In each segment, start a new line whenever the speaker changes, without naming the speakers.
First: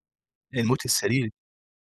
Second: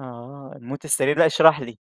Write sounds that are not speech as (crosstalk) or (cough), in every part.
آه،
الموت
الموت السريري، لأ
السريري.
اشرح لي.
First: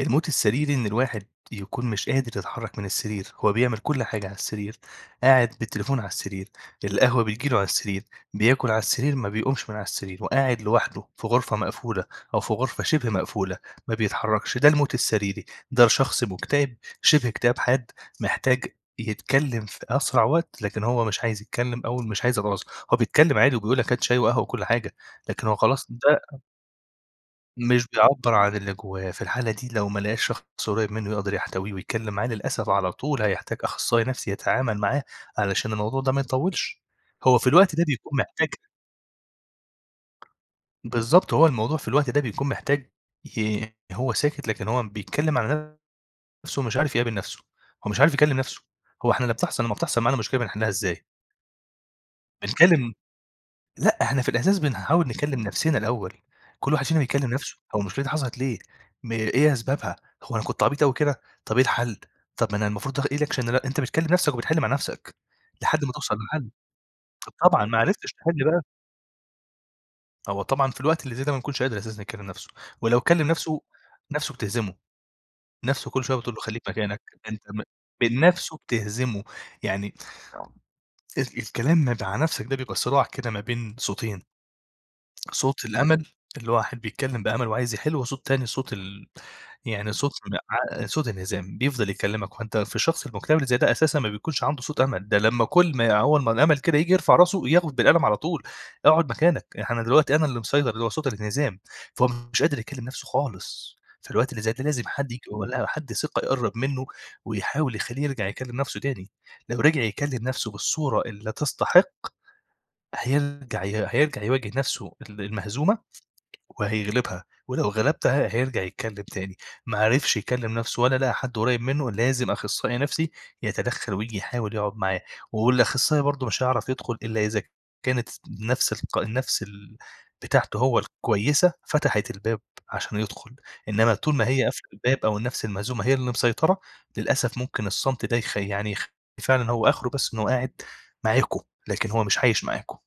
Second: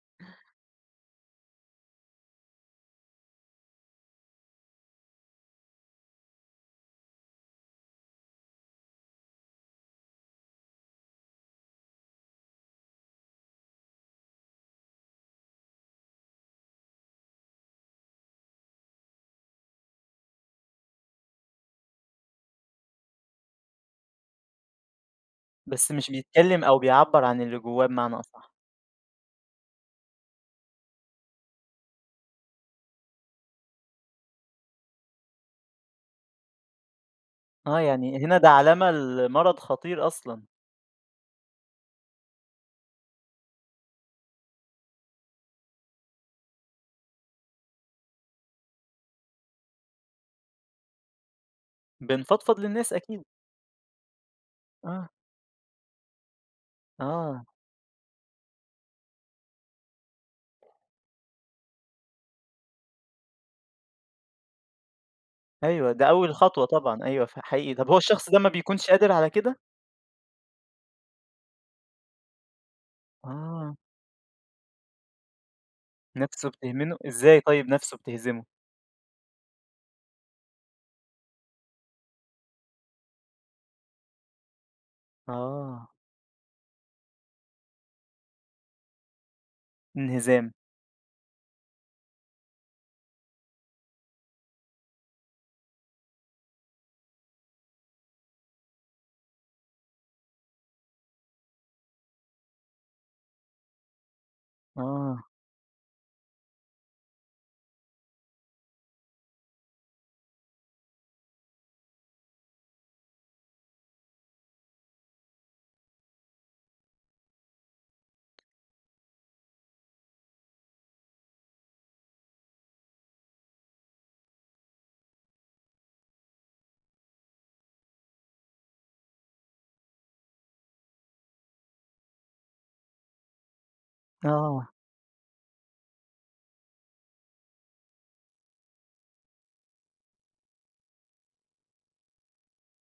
الموت السريري إن الواحد يكون مش قادر يتحرك من السرير، هو بيعمل كلّ حاجة على السرير، قاعد بالتليفون على السرير، القهوة بتيجي له على السرير، بياكل على السرير، ما بيقومش من على السرير، وقاعد لوحده في غرفة مقفولة أو في غرفة شِبه مقفولة ما بيتحركش، ده الموت السريري، ده شخص مكتئب شِبه اكتئاب حاد محتاج يتكلم في أسرع وقت، لكن هو مش عايز يتكلم أو مش عايز (unintelligible) هو بيتكلم عادي وبيقول لك هات شاي وقهوة وكلّ حاجة، لكن هو خلاص
بس مش
ده
بيتكلم أو بيعبّر عن اللي جواه
مش
بمعني
بيعبر
أصح.
عن اللي جوّاه، في الحالة دي لو ما لقاش شخص قريّب منه يقدر يحتويه ويتكلم معاه، للأسف على طول هيحتاج أخصائي نَفسي يتعامل معاه، علشان الموضوع ده ما يطوّلش، هو في الوقت
آه
ده
يعني
بيكون
هنا
محتاج
ده علامة لمرض خطير أصلًا.
بالضبط، هو الموضوع في الوقت ده بيكون محتاج ي هو ساكت لكن هو بيتكلم عن نَفسه، مش عارف يقابل نَفسه، هو مش عارف يكلم نَفسه، هو إحنا لمّا بتحصل لمّا بتحصل معانا مشكلة بنحلها إزاي؟
بنفضفض للناس
بنكلم
أكيد.
لأ إحنا في الإحساس بنحاول
آه.
نكلم نَفسنا الأول، كُلّ واحد فينا بيكلم
آه.
نَفسه هو المشكلة دي حصلت ليه، م إيه أسبابها، هو أنا كنت عبيط أوي كده، طَب إيه الحل؟ طَب ما أنا المفروض إيه الاكشن اللي أنا أنت بتكلم نَفسك وبتحل مع نَفسك، لحد
أيوه
ما
ده
توصل
أول
لحل،
خطوة طبعًا أيوه ف
طبعًا
حقيقي، طَب هو
معرفتش
الشخص ده
تحل
ما
بقى
بيكونش قادر على كده؟
هو طبعًا في الوقت اللي زي ده ما بيكونش قادر أساسًا يكلم نَفسه، ولو كلم نَفسه،
آه.
نَفسه بتهزمه، نَفسه كُلّ شوية بتقول له
نفسه
خليك
بتهزمه
مكانك،
إزاي
أنت م
طيّب نفسه
ب
بتهزمه؟
نَفسه بتهزمه، يعني ال الكلام م مع نَفسك ده بيبقى صراع كده ما بين صوتين، صوت
آه.
الأمل الواحد بيتكلم بأمل وعايز يحل، وصوت تاني صوت ال يعني صوت
انهزام.
(unintelligible) صوت انهزام، بيفضل يكلمك، وأنت في الشخص المكتئب اللي زي ده أساسًا ما بيكونش عنده صوت أمل، ده لمّا كُلّ ما هو أما الأمل كده ييجي يرفع راسه ياخد بالقلم على طول، اقعد مكانك، يعني أنا دلوقتي أنا اللي مسيطر، اللي هو صوت الانهزام، فهو مش قادر يكلم نَفسه خالص، فالوقت اللي زي ده لازم حد ييجي
آه.
ولا حد ثقة يقرّب منه ويحاول يخلّيه يرجع يكلم نَفسه تاني، لو رجع يكلم نَفسه بالصورة اللي تستحق، هيرجع ي هيرجع يواجه نَفسه ال المهزومة وهيغلبها، ولو غلبتها هيرجع يتكلم تاني، ما عرفش يكلم نَفسه ولا لقي حد قريب منه لازم أخصائي نَفسي يتدخل وييجي يحاول يقعد معاه، والأخصائي برضو مش هيعرف يدخل إلا إذا كانت نَفس الق النَفس ال بتاعته هو الكويسة فتحت الباب عشان يدخل، إنما طول ما هي قافلة
آه.
الباب أو النَفس المهزومة هي اللي مسيطرة، للأسف ممكن الصمت ده يخ يعني يخ فعلًا هو آخره بس إن هو قاعد معاكم لكن هو مش عايش معاكم.